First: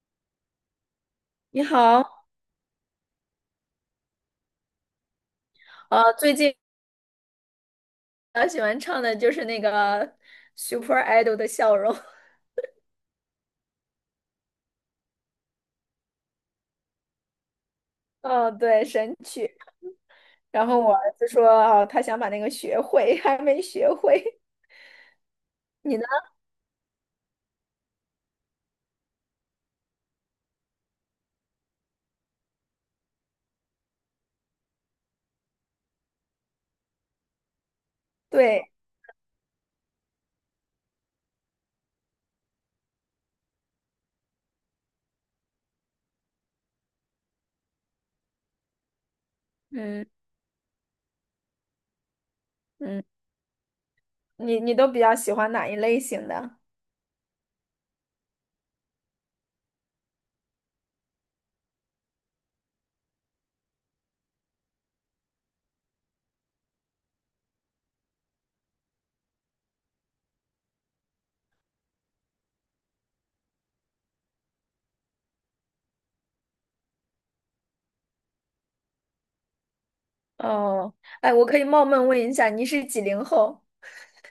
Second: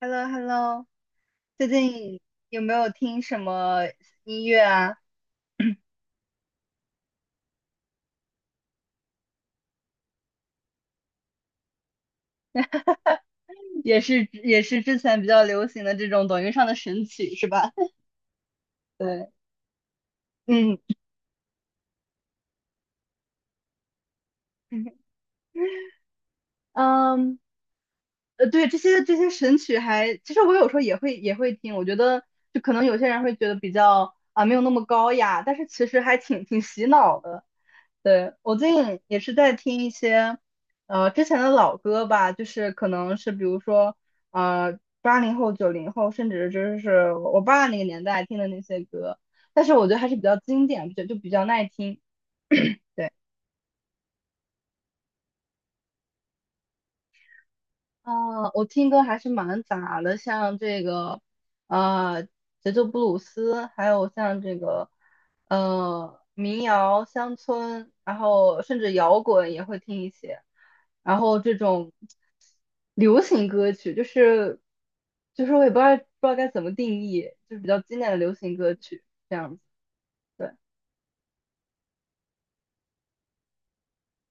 h e l l o h e l l o。 你最近好，有没有听什么音乐啊？最近比较喜欢唱的就是那个 Super Idol 的《笑容》也是之前比较流行的这种抖音上的神曲是吧？哦，对，神对。曲。然嗯 后我儿子说，哦，他想把那个学会，还没学会。你呢？嗯，对，这些神曲还，其实我有时候也会听，我觉得就可能有些人会觉得比较啊没有那么高雅，但是其实还挺洗脑的。对，我对，最近也是在听一些之前的老歌吧，就是可能是比如说80后、90后，甚至就是我爸那个年代听的那些歌，但是我觉得嗯还是比较经典，就比较耐听。嗯，你都比较喜欢哪一类型的？啊，我听歌还是蛮杂的，像这个，呃节奏布鲁斯，还有像这个，民谣、乡村，然后甚至摇滚也会听一些，然后这种流行歌曲，就是我也不知道该怎么定义，就是比较经典的流行歌曲这样子。对，哦，哎，我可以冒昧问一下，你是几零后？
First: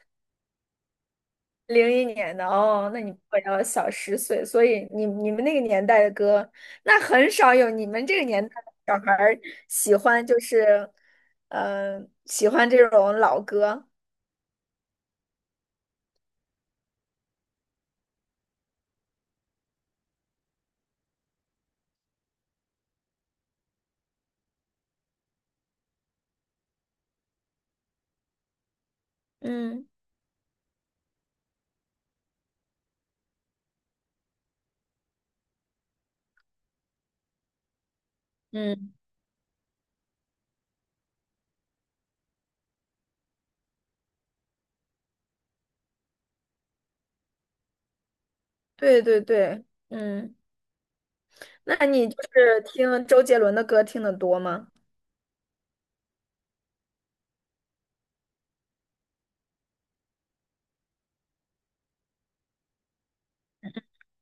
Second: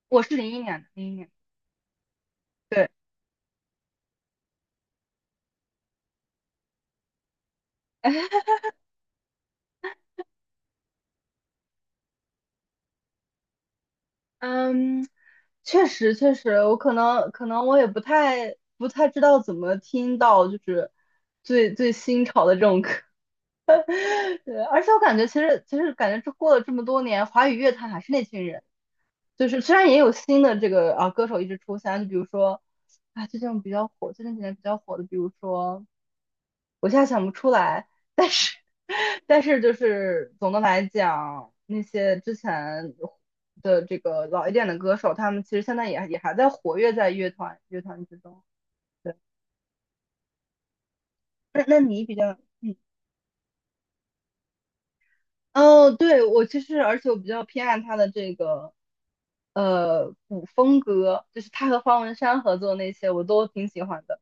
我是零一年的，零一年，01年的对。哦，那你比我要小10岁，所以你们那个年代的歌，那很少有你们这个年代的小孩儿喜欢，就是，喜欢这种老歌。嗯，确实确实，我可能我也不太知道怎么听到就是最新潮的这种歌，对，而且我感觉其实感觉这过了这么多年，华语乐坛还是那群人，就是虽嗯，然也有新的这个啊歌手一直出现，就比如说啊最近比较火，最近几年比较火的，比如说我现在想不出来，嗯，但是就是总的来讲，那些之前的这个老一点的歌手，他们其实现在也也还在活跃在乐团之中。对对，对对，嗯，那那那你你比就较，是嗯，听周杰伦的歌听得多吗？哦，对，我其实而且我比较偏爱他的这个古风歌，就是他和方文山合作那些，我都挺喜欢的。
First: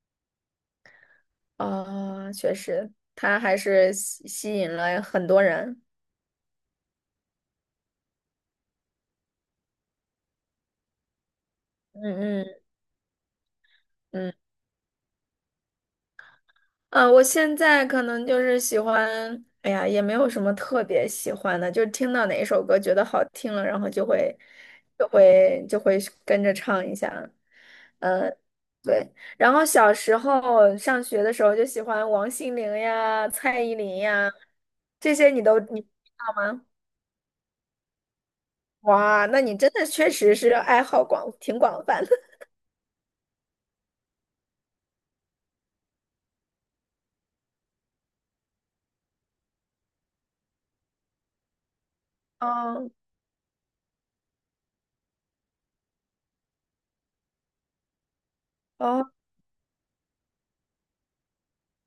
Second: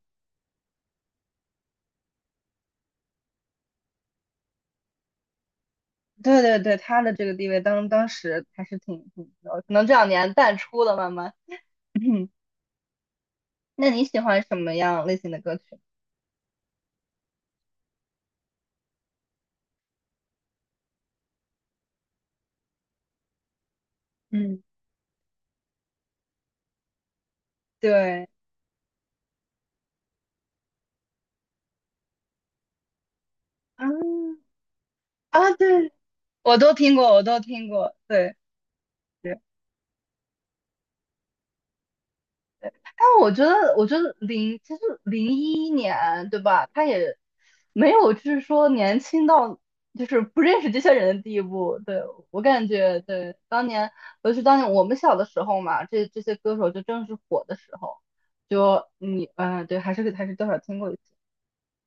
啊、确实，他还是吸引了很多人。对对对，他的这个地位当时还是挺，可能这两年淡出了，慢慢。嗯 嗯那你喜嗯。欢什么样类型的歌曲？我现在可能就是喜欢，哎呀，也没有什么特别喜欢的，就是听到哪一首歌觉得好听了，然后就会嗯，就会就会跟着唱一下。对。呃，对。然后小时候上学的时候就喜欢王心凌呀、蔡依林呀，嗯这些你啊，都你对，我吗？都听过，我都听过，对哇，对，那你真的确实是爱好广，挺广泛的。但我觉得，我觉得其实零一年对吧？他也没有就是说年轻到就是不认识这些人的地步。对，我 感哦觉，对，当年尤其当年我们小的时候嘛，这些歌手就正是火的时候，就哦。你对，还是多少听过一次，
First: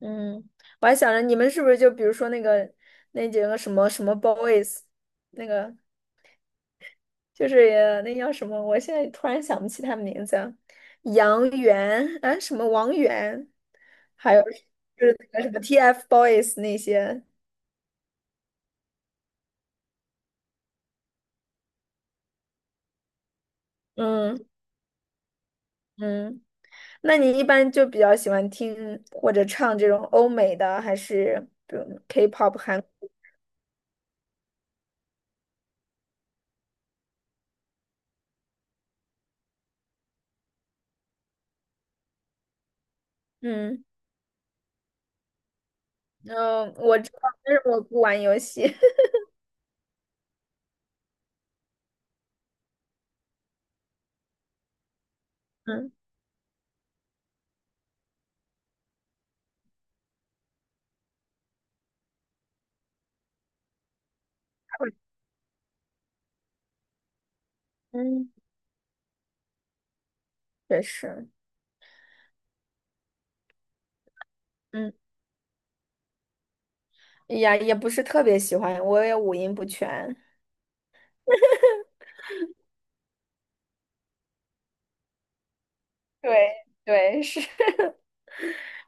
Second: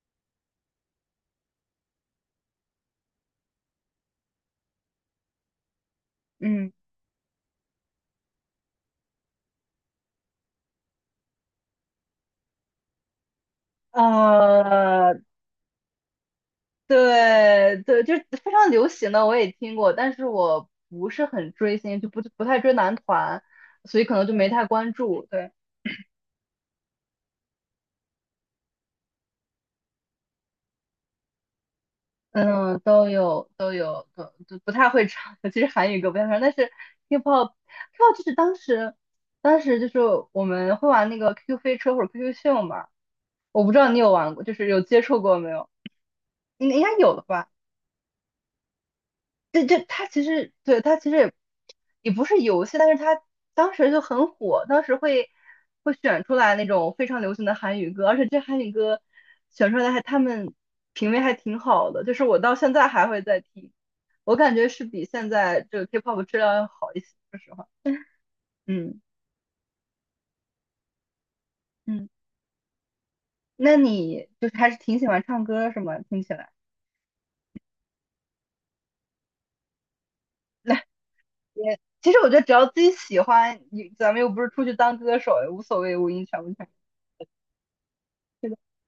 嗯，我还想着你们是不是就比如说那个那几个什么什么 boys，那个嗯，就是也那叫什么，我现在突然想不起他们名字啊，杨元啊什么王源，还有就呃，是那个什么 TFBOYS 那些，对对，就是非常流行的，我也听过，但是我不是很追星，就不太追男团，所以可能就嗯没太关注。对，嗯，那你一般就比较喜欢听或者唱这种欧美的，还是比如 K-pop 嗯，韩？都有都有，都不太会唱，其实韩语歌不太会唱，但是 K-pop，K-pop 就是当时就是我们会玩那个 QQ 飞车或者 QQ 秀嘛，我不知嗯道你有玩过，就是有接触过没有？应嗯，应该我知有道，的吧。但是我不玩游戏。对，就它其实也不是游戏，但是它当时就很火，当时会嗯会选出来那种非常流行的韩语歌，而且这韩语歌选出来还他们品味还挺好的，就是我到现在还会再听，我感觉是比现在这个 K-pop 质量要好一些，说实话，嗯，嗯确实。嗯，那你就是还是嗯。挺喜欢唱歌是吗？听起来，呀，也不是特别喜欢，我也五音不全。来也其实我觉得只要自己喜欢，你咱们又不是出去当歌手，也无所谓五音对全不全。对是，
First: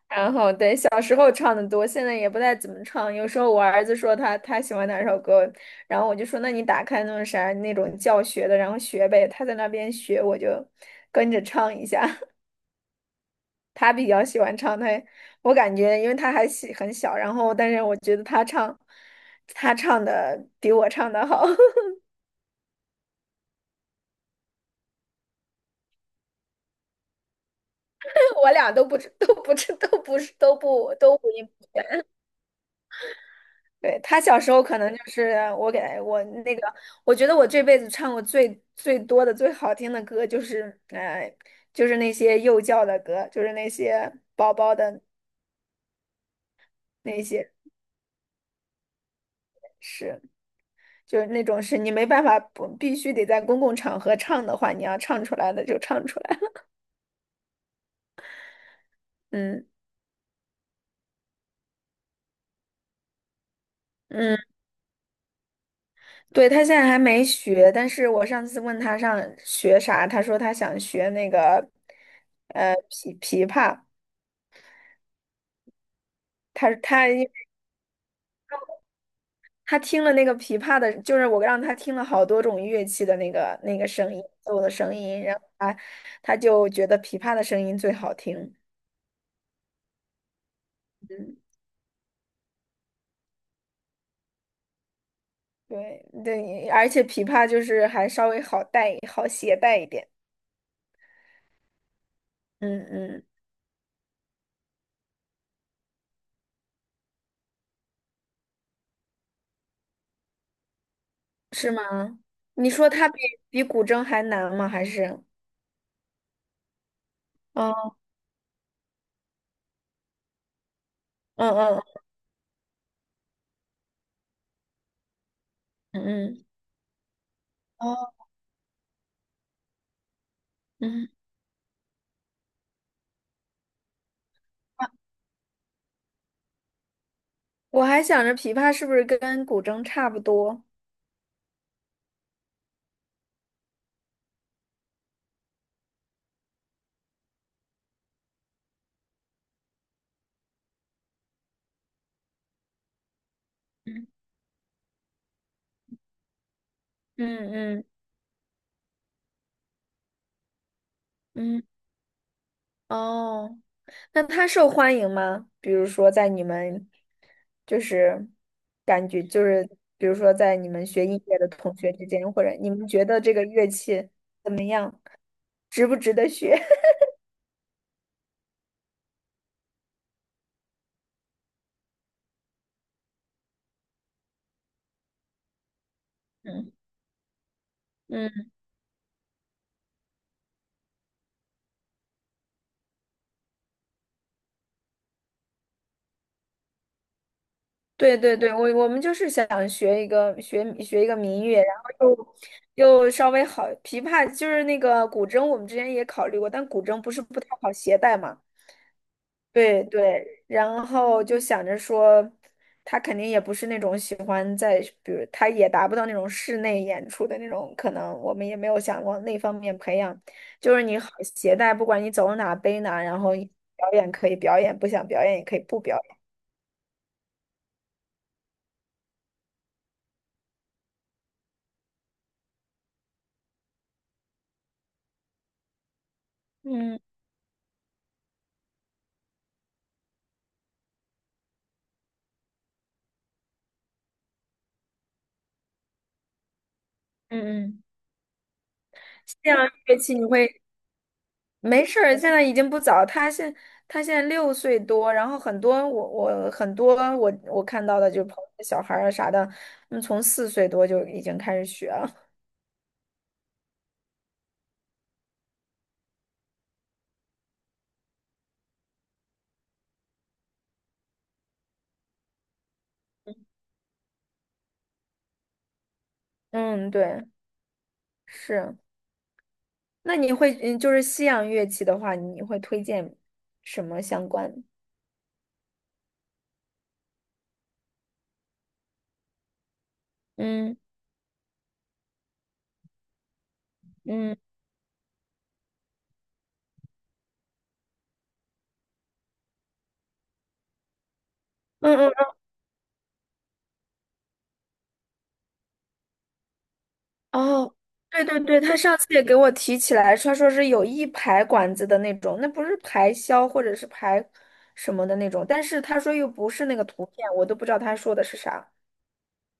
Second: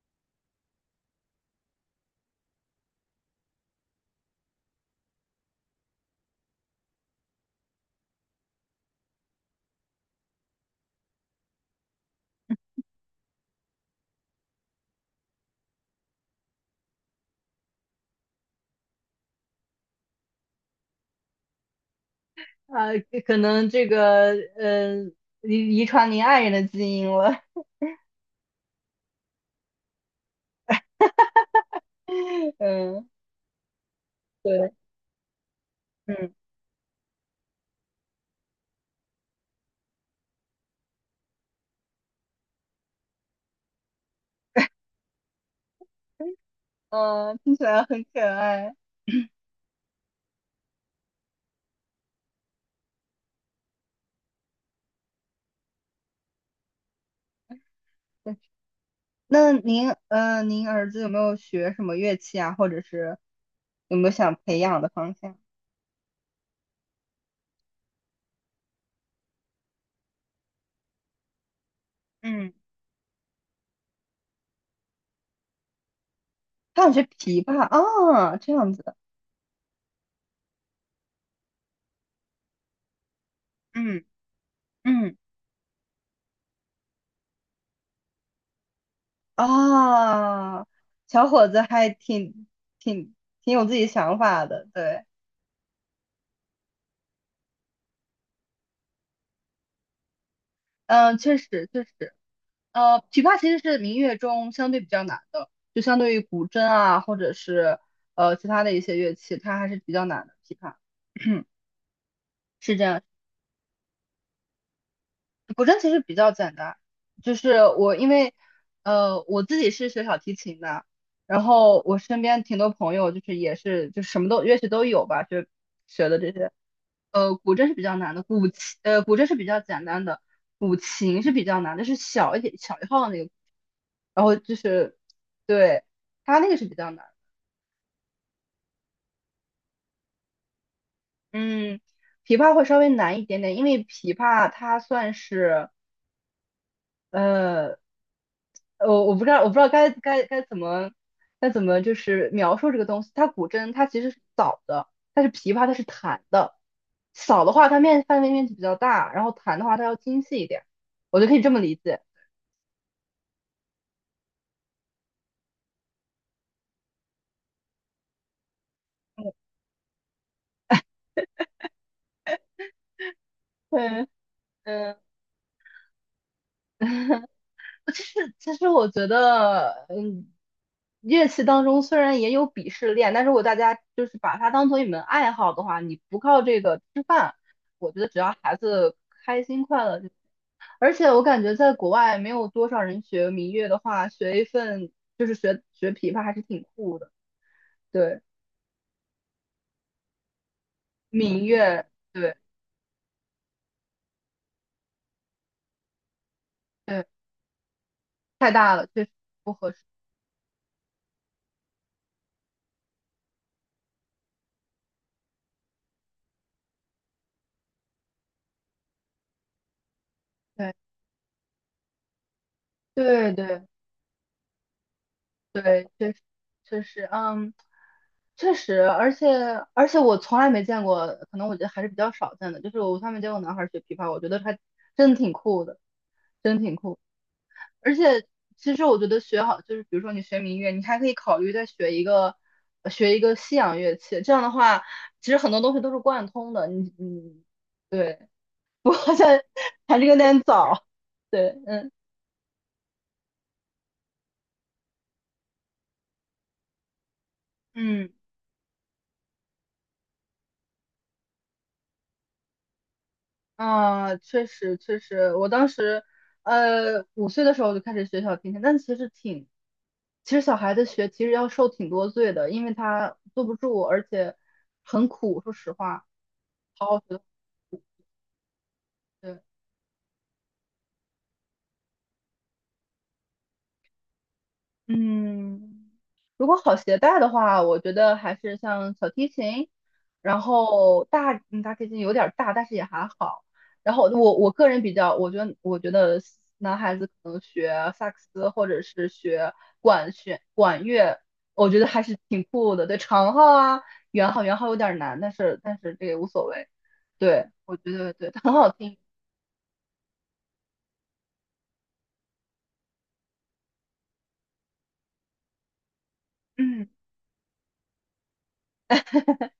然后对，小时候唱的多，现在也不太怎么唱。有时候我儿子说他喜欢哪首歌，然后我就说那你打开那种啥那种教学的，然后学呗。他在那边学，我就跟着唱一下。他比较喜欢唱，他我感觉因为他还喜很小，然后但是我觉得他唱的比我唱的好，呃，可能这个嗯，遗传您爱人的基因了，我俩都不知都不是都不都五音。嗯，对，他小时候对，可能就是我给他我嗯那个，我觉得我这辈子唱过最多的、最好听的歌就是，就是那些幼教的歌，就是那些宝宝的那嗯，些听起来很可爱。是，就是那种是你没办法不必须得在公共场合唱的话，你要唱出来的就唱出来。那嗯您儿子有没有学什么乐器啊，或者是有没有嗯，想培养的方向？对，他现在还没学，但是我上次问他上学啥，他说他想学那个，嗯，琵琶。他他想学他因为琵琶啊，这样子，他听了那个琵琶的，就是我让他听了好多种乐器的那个嗯声音，奏的声嗯音，然后他就觉得琵琶的声音最好听。啊，小嗯，伙子还挺挺有自己想法的，对，对对，而且琵琶就是还稍微好携带一点。嗯，确实确实。嗯琵嗯，琶其实是民乐中相对比较难的，就相对于古筝啊，或者是其他的一些乐器，它还是比较难的。琵琶 是吗？你是这说样。它比古筝还难吗？还是？古筝其实比较简单，就是嗯我因为我自己是学小提琴的，然嗯后嗯我身边挺多朋友就是也是就什么都乐器都有吧，就学的这嗯些。古筝是比较哦，难的，古筝是比较简单的，古嗯哦嗯，琴是比较难的，是小一点小一号的那个，然后就啊是对它那个是比较难。我还想着琵琶是不是跟古筝差不多？嗯，琵琶会稍微难一点点，因为琵琶它算是。呃。我不知道该怎么就是描述这个东西。古筝它其嗯实是扫的，琵琶它是弹的。扫的嗯话，它嗯面范围面积比较大，然后弹的话，它要精细一点。我就可以这么嗯，理解。哦。那他受欢迎吗？比如说在你们，就是感觉就是，比如说在你们学音乐的同学之间，或者你们觉得这个乐对 器怎么 嗯，样，值不值得学？其实我觉得，嗯，乐器当中虽然也有鄙视链，但是如果大家就是把它当做一门爱好的话，你不靠 这嗯个吃饭，我觉得只要嗯，孩子开心快乐就。而且我感觉在国外没有多少人学民乐的话，学一份就是学琵琶还是挺酷的。对对，对对，我们就是想学一个民民乐，然乐，后对又稍微好，琵琶就是那个古筝，我们之前也考虑过，但古筝对，不是不太好携带嘛。太大了，确实不合适。对对，然后就想着说，他肯定也不是那种喜欢在，比如他也达不到那种室内演出的那种，可能我们也没有想往那方面培养。就是对你好携带，不管你走哪背哪，然对后对表演可以表演，不想表演也可以不对，表确演。实确实，嗯，确实，而且我从来没见过，可能我觉得还是比较少见的，就是我从来没见过男孩儿学琵琶，我觉得还真的挺酷的，真挺酷。嗯而且其实我觉得学好，就是比如说你学民乐，你还可以考虑再学一个西洋乐器。这样的话，其实很多东西都是贯通的。嗯嗯，对，不过现在这样乐还是器有你点会早。对，没嗯事儿，现在已经不早。他现在6岁多，然后很多我看到嗯的就朋友的小孩儿啊啥的，嗯，从4岁多就已经开始学了。啊，确实确实，我当时5岁的时候就开始学小提琴，但其实挺。其实小孩子学其实要受挺多罪的，因为他坐不住，而且很苦。说实话，好嗯，好学，对，是。对，那你会嗯，就是西洋乐器的话，你会推荐什么相关？嗯，如果好携带的话，我觉得还是像小提琴，然嗯后大提琴有点儿大，但是也还好。然后我嗯我个人比较，我觉得男孩子可能学萨克斯或者是学管弦管乐，我觉得嗯还嗯是挺酷的。对，长号啊，圆号，圆号有点儿难，但是这也无所谓。对，哦，我觉得对对，对很对，好他上听。次也给我提起来，他说是有一排管子的那种，那不是排箫或者是排什么的那种，但是他说又不是那个嗯，图片，我都不知道他说的是啥。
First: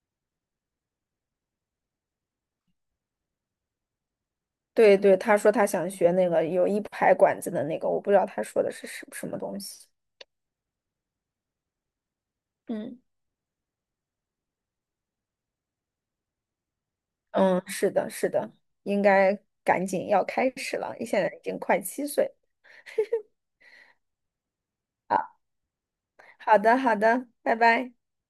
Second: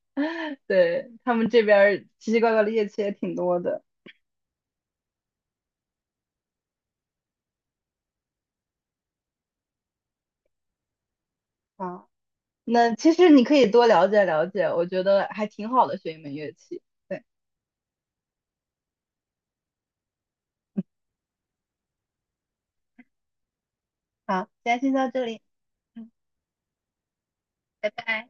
对，他们这边儿奇奇怪怪的乐器也挺多的。对对，他说他想学那个有一排管子的那个，我不知道他说的是什么东西。啊。那嗯其实你可以多了解了解，我觉得还挺好的，学一门乐器。对，嗯，是的，是的，应该赶紧要开始了，现在已经快7岁好，今天先到这啊。里，嗯，好的，好的，拜拜拜。拜。